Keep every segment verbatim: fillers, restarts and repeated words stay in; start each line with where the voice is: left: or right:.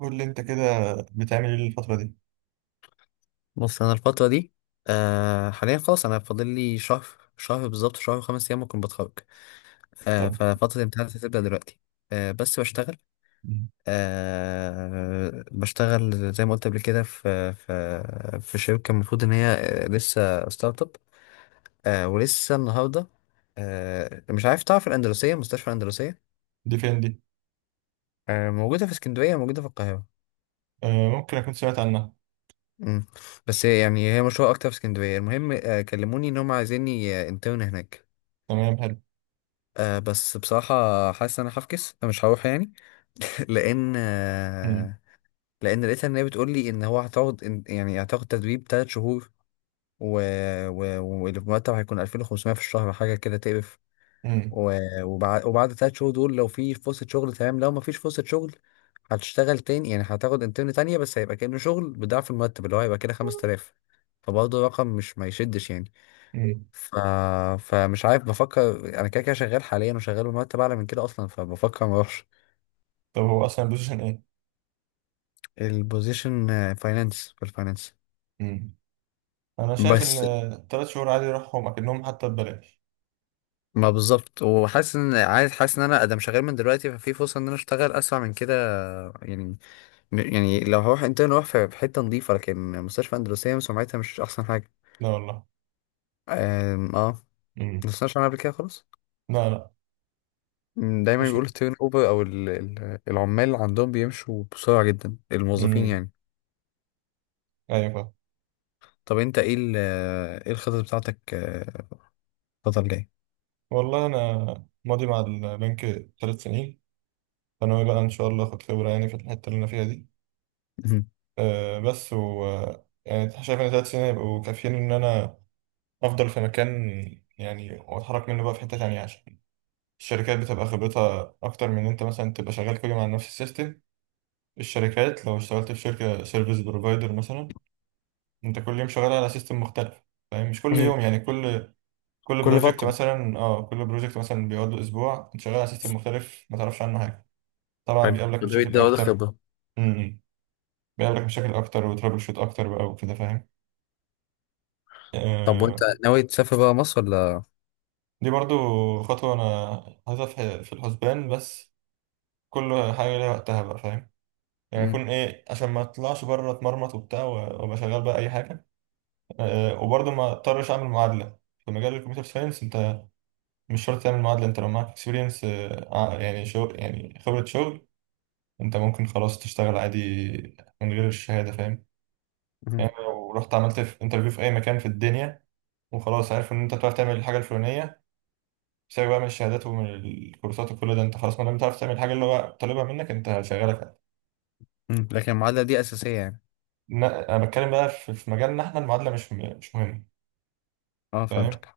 right: قول لي انت كده، بتعمل ايه الفترة دي؟
left: بص، انا الفتره دي آه حاليا خلاص. انا فاضل لي شهر، شهر بالظبط، شهر وخمس ايام ممكن بتخرج. آه
right: طب.
left: ففتره الامتحان هتبدا دلوقتي. آه بس بشتغل.
right: مم.
left: آه بشتغل زي ما قلت قبل كده في في في شركه، المفروض ان هي، آه، لسه ستارت اب. آه ولسه النهارده، آه مش عارف تعرف الاندلسيه، مستشفى الاندلسيه؟
right: دي فين دي؟
left: آه موجوده في اسكندريه، موجوده في القاهره.
right: آه، ممكن اكون سمعت عنها.
left: مم. بس يعني هي مشهوره اكتر في اسكندريه. المهم آه كلموني ان هم عايزيني، آه، انترن هناك.
right: تمام، حلو.
left: آه بس بصراحة حاسس ان انا هفكس، مش هروح يعني. لان
right: مم.
left: آه لان لقيتها ان هي بتقول لي ان هو هتقعد، إن- يعني هتاخد تدريب تلات شهور. و... و... والمرتب هيكون الفين وخمسمية في الشهر، حاجة كده تقرف.
right: مم.
left: و... وبعد وبعد تلات شهور دول، لو في فرصة شغل تمام، لو ما فيش فرصة شغل هتشتغل تاني يعني. هتاخد انترن تانية بس هيبقى كأنه شغل بضعف المرتب، اللي هو هيبقى كده خمست الاف. فبرضه رقم مش ما يشدش يعني.
right: مم.
left: ف... فمش عارف، بفكر انا كده كده شغال حاليا وشغال بمرتب اعلى من كده اصلا، فبفكر ما اروحش.
right: طب هو اصلا البوزيشن ايه؟
left: البوزيشن فاينانس، في الفاينانس.
right: مم. انا شايف ان
left: بس
right: ثلاث شهور عادي يروحهم اكنهم حتى ببلاش.
left: ما بالظبط، وحاسس ان عايز، حاسس ان انا ادم شغال من دلوقتي. ففي فرصه ان انا اشتغل اسرع من كده يعني. يعني لو هروح انترن اروح في في حته نظيفه، لكن مستشفى اندلسيه سمعتها مش احسن حاجه.
right: لا والله.
left: أم، اه،
right: مم.
left: ما سمعتش عنها قبل كده خالص.
right: لا لا.
left: أم، دايما
right: مش.
left: بيقولوا التيرن اوفر، او ال- ال- العمال عندهم بيمشوا بسرعه جدا، الموظفين
right: مم.
left: يعني.
right: ايوه فاهم.
left: طب انت ايه ال- ايه الخطط بتاعتك، آه، الفترة الجاية؟
right: والله انا ماضي مع البنك ثلاث سنين، فانا بقى ان شاء الله اخد خبرة يعني في الحتة اللي انا فيها دي.
left: مهم.
right: آه بس و آه، يعني شايف ان ثلاث سنين يبقوا كافيين ان انا افضل في مكان، يعني واتحرك منه بقى في حتة تانية، عشان الشركات بتبقى خبرتها اكتر من إن انت مثلا تبقى شغال كل يوم على نفس السيستم. الشركات لو اشتغلت في شركة سيرفيس بروفايدر مثلا، انت كل يوم شغال على سيستم مختلف، فاهم؟ مش كل
left: مم.
right: يوم يعني، كل، كل
left: كل
right: بروجكت
left: فترة.
right: مثلا، اه كل بروجكت مثلا بيقعد له اسبوع، انت شغال على سيستم مختلف ما تعرفش عنه حاجة. طبعا
left: حلو،
right: بيقابلك
left: ناوي
right: مشاكل
left: تزود
right: اكتر.
left: خبرة.
right: امم. بيقابلك مشاكل اكتر وترابل شوت اكتر بقى وكده، فاهم؟
left: طب وانت
right: آه.
left: ناوي تسافر بقى مصر ولا؟
right: دي برضو خطوة انا حاططها في في الحسبان، بس كل حاجة ليها وقتها بقى، فاهم؟ يعني
left: مم.
right: يكون ايه، عشان ما اطلعش بره اتمرمط وبتاع و- وابقى شغال بقى اي حاجة. أه وبرضه ما اضطرش اعمل معادلة في مجال الكمبيوتر ساينس. انت مش شرط تعمل معادلة، انت لو معاك اكسبيرينس، يعني شغل، يعني خبرة شغل، انت ممكن خلاص تشتغل عادي من غير الشهادة، فاهم؟
left: مم.
right: يعني لو رحت عملت في انترفيو في اي مكان في الدنيا، وخلاص عارف ان انت بتعرف تعمل الحاجة الفلانية، سيبك بقى من الشهادات ومن الكورسات وكل ده، انت خلاص ما دام بتعرف تعمل الحاجة اللي هو طالبها منك، انت شغالك.
left: مم. لكن المعادلة دي أساسية يعني؟
right: لا، انا بتكلم بقى في في مجالنا احنا، المعادله مش م- مش مهمه،
left: اه،
right: فاهم؟
left: فهمتك.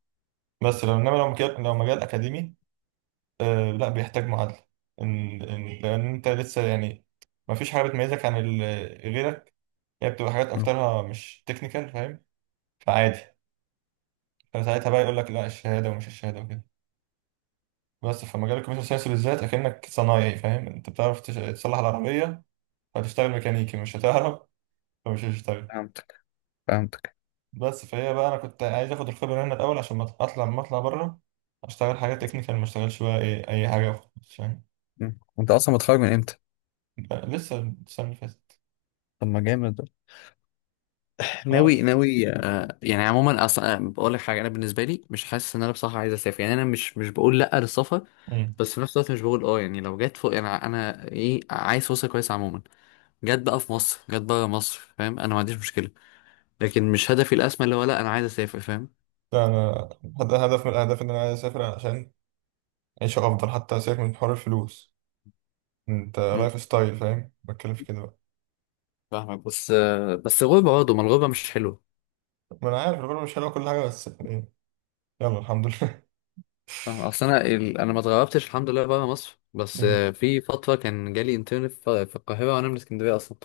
right: بس لو انما لو مجال، لو مجال اكاديمي، آه لا بيحتاج معادله. إن إن لان انت لسه يعني ما فيش حاجه بتميزك عن ال- غيرك. هي بتبقى حاجات
left: مم.
right: اكترها مش تكنيكال، فاهم؟ فعادي. فساعتها بقى يقول لك لا الشهاده ومش الشهاده وكده، بس في مجال الكمبيوتر ساينس بالذات اكنك صنايعي، فاهم؟ انت بتعرف تش- تصلح العربيه، فتشتغل ميكانيكي مش هتعرف، فمش هتشتغل.
left: فهمتك. فهمتك.
right: بس فهي بقى، انا كنت عايز اخد الخبره هنا الاول عشان ما اطلع ما اطلع بره اشتغل حاجه تكنيكال، ما اشتغلش بقى ايه اي حاجه وخلاص، فاهم؟
left: مم. انت اصلا متخرج من امتى؟
right: بقى لسه، السنه اللي فاتت.
left: طب ما جامد ده.
right: اه
left: ناوي
right: ف-
left: ناوي آه يعني عموما اصلا، آه، بقول لك حاجه: انا بالنسبه لي مش حاسس ان انا، بصراحه، عايز اسافر يعني. انا مش مش بقول لا للسفر،
right: مم.
left: بس في نفس الوقت مش بقول اه يعني. لو جت فوق يعني، انا ايه، عايز فرصه كويسه عموما. جت بقى في مصر، جت بره مصر، فاهم؟ انا ما عنديش مشكله، لكن مش هدفي الاسمى اللي هو لا انا عايز اسافر، فاهم؟
right: ده انا هد- هدف من الاهداف ان انا عايز اسافر عشان عيشه افضل، حتى سيبك من حوار الفلوس، انت
left: مم،
right: لايف ستايل فاهم، بتكلم في كده بقى.
left: فاهمك، بس آه، بس غربه برضه، ما الغربه مش حلوه.
right: ما انا عارف الغربه مش حلوه كل حاجه، بس إيه، يلا الحمد لله.
left: فاهم، اصل انا ال... انا ما اتغربتش الحمد لله بره مصر. بس
right: مم.
left: آه، في فتره كان جالي انترن في في القاهره وانا من اسكندريه اصلا.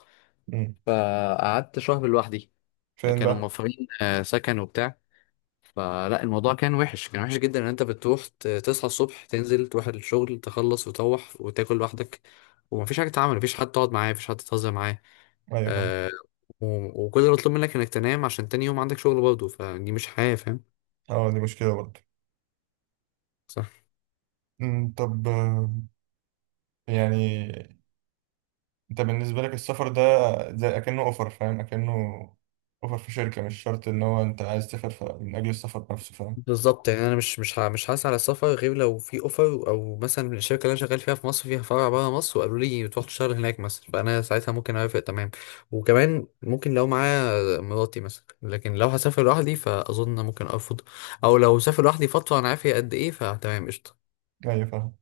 right: مم.
left: فقعدت شهر لوحدي.
right: فين
left: كانوا
right: بقى؟
left: موفرين، آه، سكن وبتاع. فلا، الموضوع كان وحش، كان وحش جدا ان انت بتروح ت- تصحى الصبح، تنزل تروح الشغل، تخلص وتروح وتاكل لوحدك. ومفيش حاجه تتعمل، مفيش حد تقعد معاه، مفيش حد تهزر معاه.
right: ايوه فاهم.
left: آه. و- وكل اللي مطلوب منك انك تنام عشان تاني يوم عندك شغل برضه. فدي مش حياة، فاهم؟
right: اه دي مشكله برضه.
left: صح.
right: مم. طب آه، يعني انت بالنسبة لك السفر ده زي اكنه اوفر، فاهم؟ اكنه اوفر في شركة، مش شرط ان هو انت عايز تسافر ف- من اجل السفر نفسه، فاهم؟
left: بالظبط يعني، انا مش مش ه- مش هسعى على السفر غير لو في اوفر، او مثلا الشركه اللي انا شغال فيها في مصر فيها فرع بره مصر وقالوا لي تروح تشتغل هناك مثلا، فانا ساعتها ممكن اوافق تمام. وكمان ممكن لو معايا مراتي مثلا، لكن لو هسافر لوحدي فاظن ممكن ارفض. او لو سافر لوحدي فتره انا عارف هي قد ايه فتمام قشطه.
right: ايوه فاهم.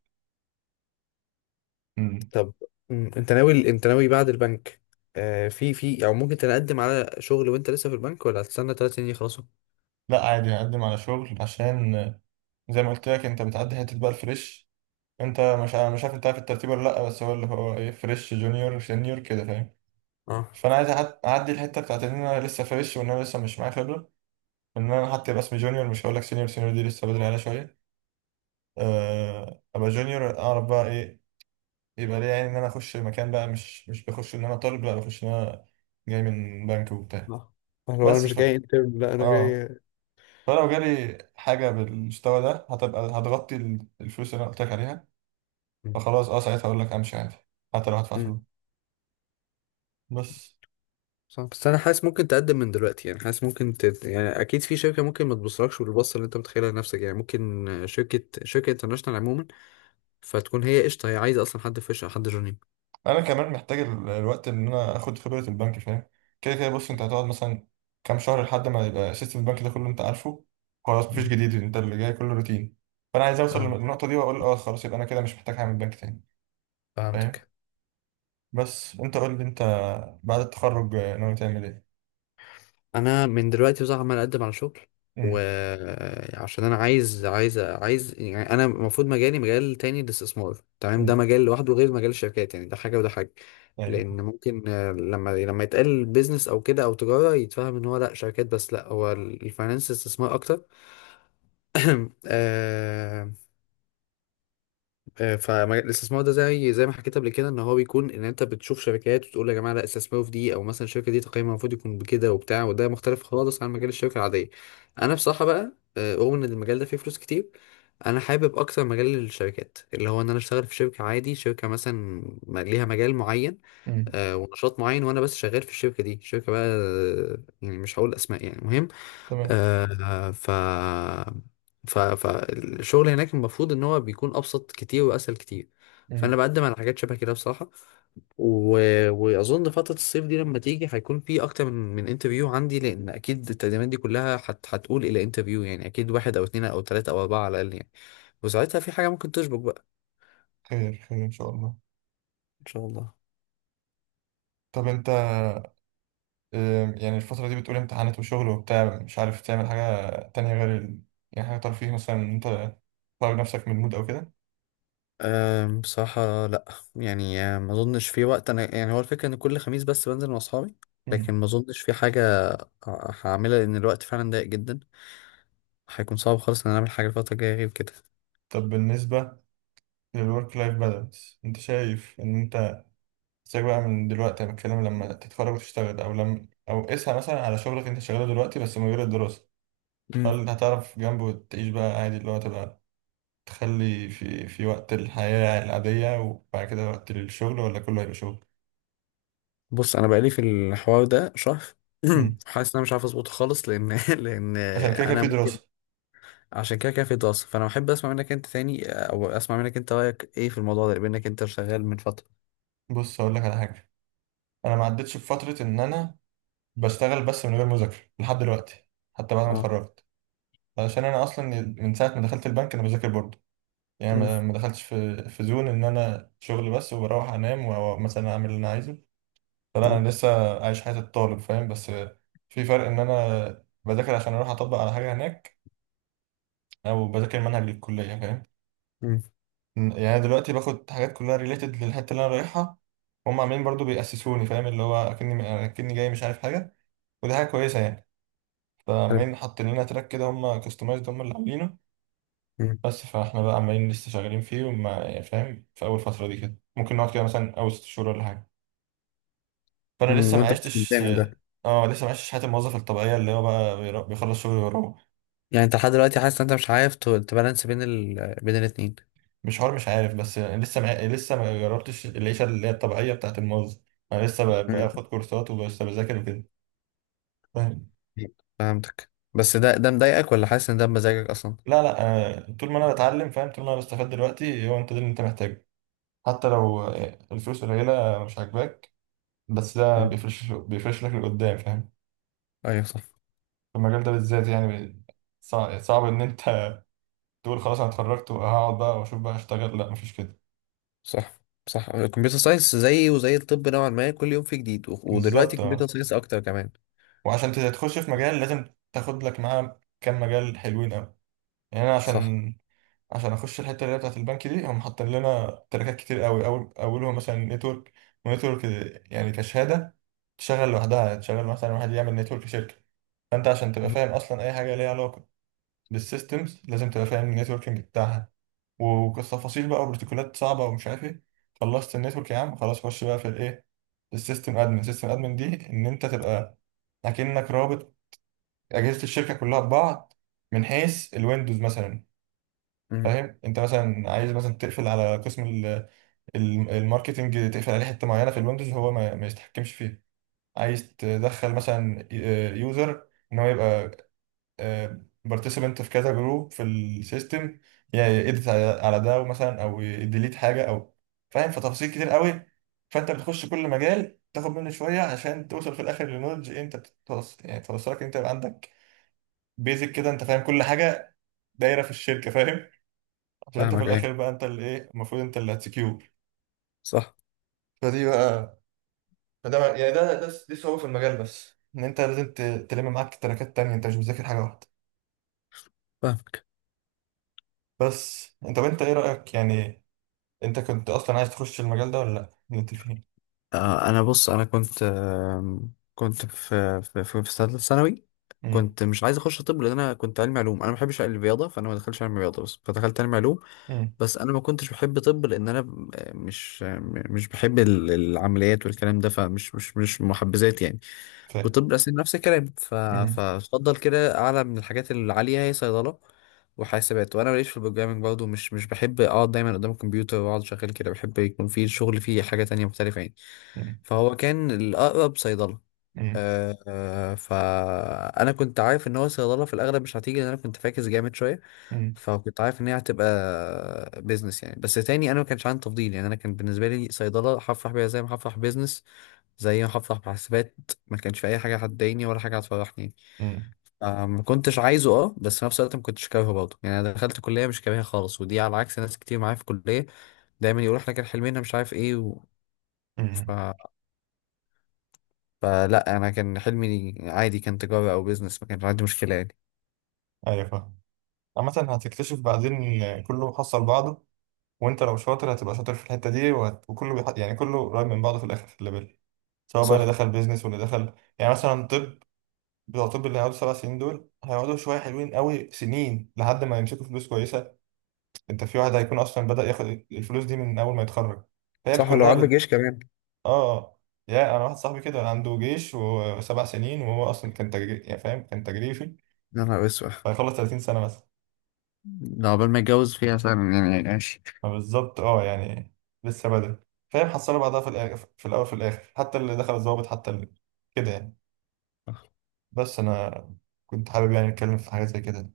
right: مم.
left: طب مم، انت ناوي، انت ناوي بعد البنك آه في في او ممكن تقدم على شغل وانت لسه في البنك، ولا هتستنى ثلاث سنين يخلصوا؟
right: لا عادي هقدم على شغل، عشان زي ما قلت لك، انت بتعدي حتة بقى الفريش. انت مش ع- مش عارف، انت عارف الترتيب ولا لا؟ بس هو اللي هو ايه، فريش جونيور سينيور كده، فاهم؟
left: اه
right: فانا عايز أعد- اعدي الحتة بتاعت ان انا لسه فريش، وان انا لسه مش معايا خبرة، ان انا حتى يبقى اسمي جونيور. مش هقول لك سينيور، سينيور دي لسه بدري عليها شوية. آه، ابقى جونيور اعرف بقى ايه يبقى ليه، يعني ان انا اخش مكان بقى مش مش بخش ان انا طالب، لا بخش ان انا جاي من بنك وبتاع.
left: لا، هو انا
right: بس
left: مش
right: ف،
left: جاي انترن، لا انا جاي.
right: اه، فلو جالي حاجه بالمستوى ده هتبقى هتغطي ال- الفلوس اللي انا قلت لك عليها.
left: مم.
right: فخلاص اه، ساعتها اقول لك امشي عادي حتى لو هدفع
left: مم.
right: فلوس. بس
left: صح، بس انا حاسس ممكن تقدم من دلوقتي يعني. حاسس ممكن ت... يعني اكيد في شركه ممكن ما تبصلكش بالبصه اللي انت متخيلها لنفسك يعني. ممكن شركه، شركه انترناشونال عموما، فتكون هي قشطه، هي عايزه اصلا حد فريش او حد جونيور.
right: انا كمان محتاج ال- الوقت ان انا اخد خبره البنك، فاهم؟ كده كده بص، انت هتقعد مثلا كام شهر لحد ما يبقى سيستم البنك ده كله انت عارفه، خلاص مفيش
left: مم.
right: جديد، انت اللي جاي كله روتين. فانا عايز اوصل
left: فاهم.
right: للنقطه دي واقول اه خلاص، يبقى انا كده مش محتاج اعمل بنك تاني، فاهم؟
left: فهمتك.
right: بس انت قول لي انت، بعد التخرج آه، ناوي تعمل ايه؟
left: انا من دلوقتي بصراحه عمال اقدم على شغل.
right: امم.
left: وعشان انا عايز، عايز عايز يعني، انا المفروض مجالي مجال تاني: الاستثمار. تمام؟ ده
right: امم.
left: مجال لوحده غير مجال الشركات يعني. ده حاجه وده حاجه.
right: ايوه.
left: لان ممكن، آه، لما لما يتقال بيزنس او كده او تجاره يتفهم ان هو لا شركات بس، لا هو الفاينانس استثمار اكتر. آه، فالاستثمار ده زي زي ما حكيت قبل كده ان هو بيكون ان انت بتشوف شركات وتقول يا جماعه لا، استثمروا في دي، او مثلا الشركه دي تقييمها المفروض يكون بكده وبتاع. وده مختلف خالص عن مجال الشركه العاديه. انا بصراحه بقى، آه، رغم ان المجال ده فيه فلوس كتير، انا حابب اكتر مجال الشركات، اللي هو ان انا اشتغل في شركه عادي، شركه مثلا م- ليها مجال معين،
right: امم.
left: آه، ونشاط معين، وانا بس شغال في الشركه دي. شركه بقى، آه، يعني مش هقول اسماء يعني.
right: تمام.
left: آه، ف ف فالشغل هناك المفروض ان هو بيكون ابسط كتير واسهل كتير.
right: امم.
left: فانا بقدم على حاجات شبه كده بصراحه. و... واظن فتره الصيف دي لما تيجي هيكون في اكتر من من انترفيو عندي. لان اكيد التقديمات دي كلها هت... هتقول الى انترفيو يعني. اكيد واحد او اتنين او تلاته او اربعه على الاقل يعني. وساعتها في حاجه ممكن تشبك بقى.
right: خير خير ان شاء الله.
left: ان شاء الله.
right: طب انت، آم، يعني الفترة دي بتقول امتحانات وشغل وبتاع، مش عارف تعمل حاجة تانية غير ال...، يعني حاجة ترفيه مثلا، ان انت تخرج نفسك من المود او كده؟
left: أم بصراحة لأ. يعني أم، ما أظنش في وقت. أنا يعني هو الفكرة إن كل خميس بس بنزل مع أصحابي، لكن
right: امم.
left: ما أظنش في حاجة هعملها لان الوقت فعلا ضيق جدا. هيكون صعب خالص ان انا اعمل حاجه الفتره الجايه غير كده.
right: طب بالنسبة للورك لايف بالانس، انت شايف ان انت ازاي بقى، من دلوقتي انا بتكلم لما تتخرج وتشتغل، او لما، او قيسها مثلا على شغلك انت شغاله دلوقتي بس من غير الدراسة،
left: امم.
right: هل هتعرف جنبه تعيش بقى عادي، اللي هو تبقى تخلي في في وقت الحياة العادية، وبعد كده وقت الشغل، ولا كله هيبقى شغل؟
left: بص، انا بقالي في الحوار ده شهر.
right: مم.
left: حاسس ان انا مش عارف اظبطه خالص، لان لان
right: عشان كده كده
left: انا
right: في
left: ممكن،
right: دراسة.
left: عشان كده كده في دراسه. فانا بحب اسمع منك انت تاني، او اسمع منك انت رايك ايه في الموضوع ده بانك انت شغال من فتره.
right: بص أقول لك على حاجة، أنا ما عدتش بفترة إن أنا بشتغل بس من غير مذاكرة لحد دلوقتي، حتى بعد ما
left: اه.
right: اتخرجت. علشان أنا أصلا من ساعة ما دخلت البنك أنا بذاكر برضه. يعني
left: امم.
right: ما ما دخلتش في في زون إن أنا شغل بس وبروح أنام، ومثلا أعمل اللي أنا عايزه. فلا
left: اه.
right: أنا لسه عايش حياة الطالب، فاهم؟ بس في فرق، إن أنا بذاكر عشان أروح أطبق على حاجة هناك، أو بذاكر منهج للكلية، فاهم؟
left: امم.
right: م- يعني أنا دلوقتي باخد حاجات كلها ريليتد للحته اللي انا رايحها. هم عاملين برضو بيأسسوني، فاهم؟ اللي هو اكني اكني جاي مش عارف حاجه، ودي حاجه كويسه يعني.
left: حلو.
right: فعمالين حاطين لنا تراك كده، هم كاستمايزد هم اللي عاملينه.
left: امم.
right: بس فاحنا بقى عمالين لسه شغالين فيه، وما يعني فاهم، في اول فتره دي كده ممكن نقعد كده مثلا اول ست شهور ولا حاجه. فانا
left: امم،
right: لسه ما
left: وانت بس
right: عشتش،
left: بتعمل ده؟
right: اه لسه ما عشتش حياه الموظف الطبيعيه، اللي هو بقى بيرا- بيخلص شغل ويروح.
left: يعني انت لحد دلوقتي حاسس ان انت مش عارف ت- تبالانس بين ال... بين الاتنين؟
right: مش حوار مش عارف، بس يعني لسه ما لسه ما جربتش العيشه اللي هي الطبيعيه بتاعت الموظف. انا لسه ب-
left: امم.
right: باخد كورسات ولسه بذاكر وكده، فاهم؟
left: فهمتك، بس ده ده مضايقك ولا حاسس ان ده بمزاجك اصلا؟
right: لا لا. آه، طول ما انا بتعلم فاهم، طول ما انا بستفاد دلوقتي، هو انت ده اللي انت محتاجه، حتى لو آه، الفلوس قليله مش عاجباك، بس ده
left: آه.
right: بيفرش بيفرش لك لقدام، فاهم؟
left: ايوه صح.
right: في المجال ده بالذات يعني، صعب, صعب ان انت تقول خلاص انا اتخرجت وهقعد بقى واشوف بقى اشتغل، لا مفيش كده.
left: صح. صح، الكمبيوتر ساينس زي، وزي الطب نوعا ما، كل يوم فيه جديد. و- ودلوقتي
right: بالظبط
left: الكمبيوتر
right: اه.
left: ساينس اكتر كمان.
right: وعشان تخش في مجال لازم تاخد لك معاه كام مجال حلوين قوي. يعني انا
left: صح.
right: عشان، عشان اخش الحته اللي هي بتاعت البنك دي، هم حاطين لنا تراكات كتير قوي، اول اولهم مثلا نتورك. ونتورك يعني كشهاده تشغل لوحدها، تشغل مثلا واحد يعمل نتورك شركه. فانت عشان تبقى
left: مهم.
right: فاهم اصلا اي حاجه ليها علاقه بالسيستمز، لازم تبقى فاهم النتوركينج بتاعها، وتفاصيل بقى وبروتوكولات صعبه ومش عارف ايه. خلصت النتورك يا عم، خلاص خش بقى في الايه، السيستم ادمن. سيستم ادمن دي ان انت تبقى اكنك رابط اجهزه الشركه كلها ببعض، من حيث الويندوز مثلا،
left: مهم.
right: فاهم؟ انت مثلا عايز مثلا تقفل على قسم ال- ال- الماركتنج، تقفل عليه حته معينه في الويندوز هو ما ما يتحكمش فيها. عايز تدخل مثلا يوزر ان هو يبقى بارتيسيبنت في كذا جروب في السيستم، يعني يدت على على ده، ومثلا او يديليت حاجه او، فاهم؟ فتفاصيل كتير قوي. فانت بتخش كل مجال تاخد منه شويه، عشان توصل في الاخر للنولج انت بتوصل، يعني توصلك انت يبقى عندك بيزك كده، انت فاهم كل حاجه دايره في الشركه، فاهم؟ عشان انت في
left: فاهمك ايه.
right: الاخر بقى، انت اللي ايه، المفروض انت اللي هتسكيور.
left: صح.
right: فدي بقى، فده بقى- يعني ده ده دي صعوبة في المجال، بس ان انت لازم ت- تلم معاك تراكات تانية، انت مش بتذاكر حاجة واحدة.
left: فاهمك.
right: بس انت، طب انت ايه رأيك يعني، انت كنت اصلا عايز تخش المجال ده ولا لا اللي انت فيه؟
left: آه، انا بص، انا كنت، آم، كنت في في في في ثالثه ثانوي.
right: امم.
left: كنت مش عايز اخش طب لان انا كنت علمي علوم. انا ما بحبش الرياضه، فانا ما دخلتش علمي رياضه بس، فدخلت علمي علوم.
right: امم.
left: بس انا ما كنتش بحب طب لان انا ب- مش، آه، مش بحب ال- العمليات والكلام ده، فمش مش مش محبذات يعني.
right: فاهم.
left: وطب الاسنان نفس الكلام. ف-
right: امم.
left: فاتفضل كده اعلى من الحاجات العاليه هي صيدله وحاسبات. وانا ماليش في البروجرامنج برضه، مش مش بحب اقعد دايما قدام الكمبيوتر واقعد شغال كده. بحب يكون في الشغل فيه حاجه تانية مختلفه يعني.
right: امم.
left: فهو كان الاقرب صيدله.
right: امم.
left: أه أه، فانا كنت عارف ان هو صيدله في الاغلب مش هتيجي لان انا كنت فاكس جامد شويه.
right: امم.
left: فكنت عارف ان هي هتبقى بيزنس يعني. بس تاني انا ما كانش عندي تفضيل يعني. انا كان بالنسبه لي صيدله هفرح بيها زي ما هفرح بيزنس، زي ما هفرح بحاسبات. ما كانش في اي حاجه هتضايقني ولا حاجه هتفرحني.
right: امم.
left: آه، ما كنتش عايزه اه، بس في نفس الوقت ما كنتش كارهه برضه يعني. انا دخلت كليه مش كارهها خالص، ودي على عكس ناس كتير معايا في الكليه دايما يقول احنا كان حلمنا مش عارف ايه و... ف...
right: امم.
left: فلا، انا كان حلمي عادي، كان تجاره او بيزنس، ما كانش عندي مشكله يعني.
right: ايوه فاهم. عامة هتكتشف بعدين ان كله حصل بعضه. وانت لو شاطر هتبقى شاطر في الحتة دي، وهت...، وكله بيح...، يعني كله قريب من بعضه في الاخر في الليفل، سواء بقى اللي
left: صح.
right: دخل بيزنس واللي دخل. يعني مثلا طب، بتوع طب اللي هيقعدوا سبع سنين دول هيقعدوا شويه حلوين قوي سنين لحد ما يمسكوا فلوس كويسه. انت في واحد هيكون اصلا بدأ ياخد الفلوس دي من اول ما يتخرج. فهي بت-
left: صح، ولو
right: كلها
left: عنده جيش
right: بت،
left: كمان.
right: اه. يا انا واحد صاحبي كده عنده جيش وسبع سنين، وهو اصلا كان تجري يعني، فاهم؟ كان تجريفي.
left: يا نهار اسود.
right: فهيخلص ثلاثين سنه مثلا.
left: ده عقبال ما اتجوز فيها سنه يعني ماشي.
right: فبالظبط اه يعني، لسه بدري، فاهم؟ حصلوا بعضها في الاخر، في الاول في الاخر، حتى اللي دخل الضابط، حتى اللي كده يعني. بس انا كنت حابب يعني اتكلم في حاجه زي كده.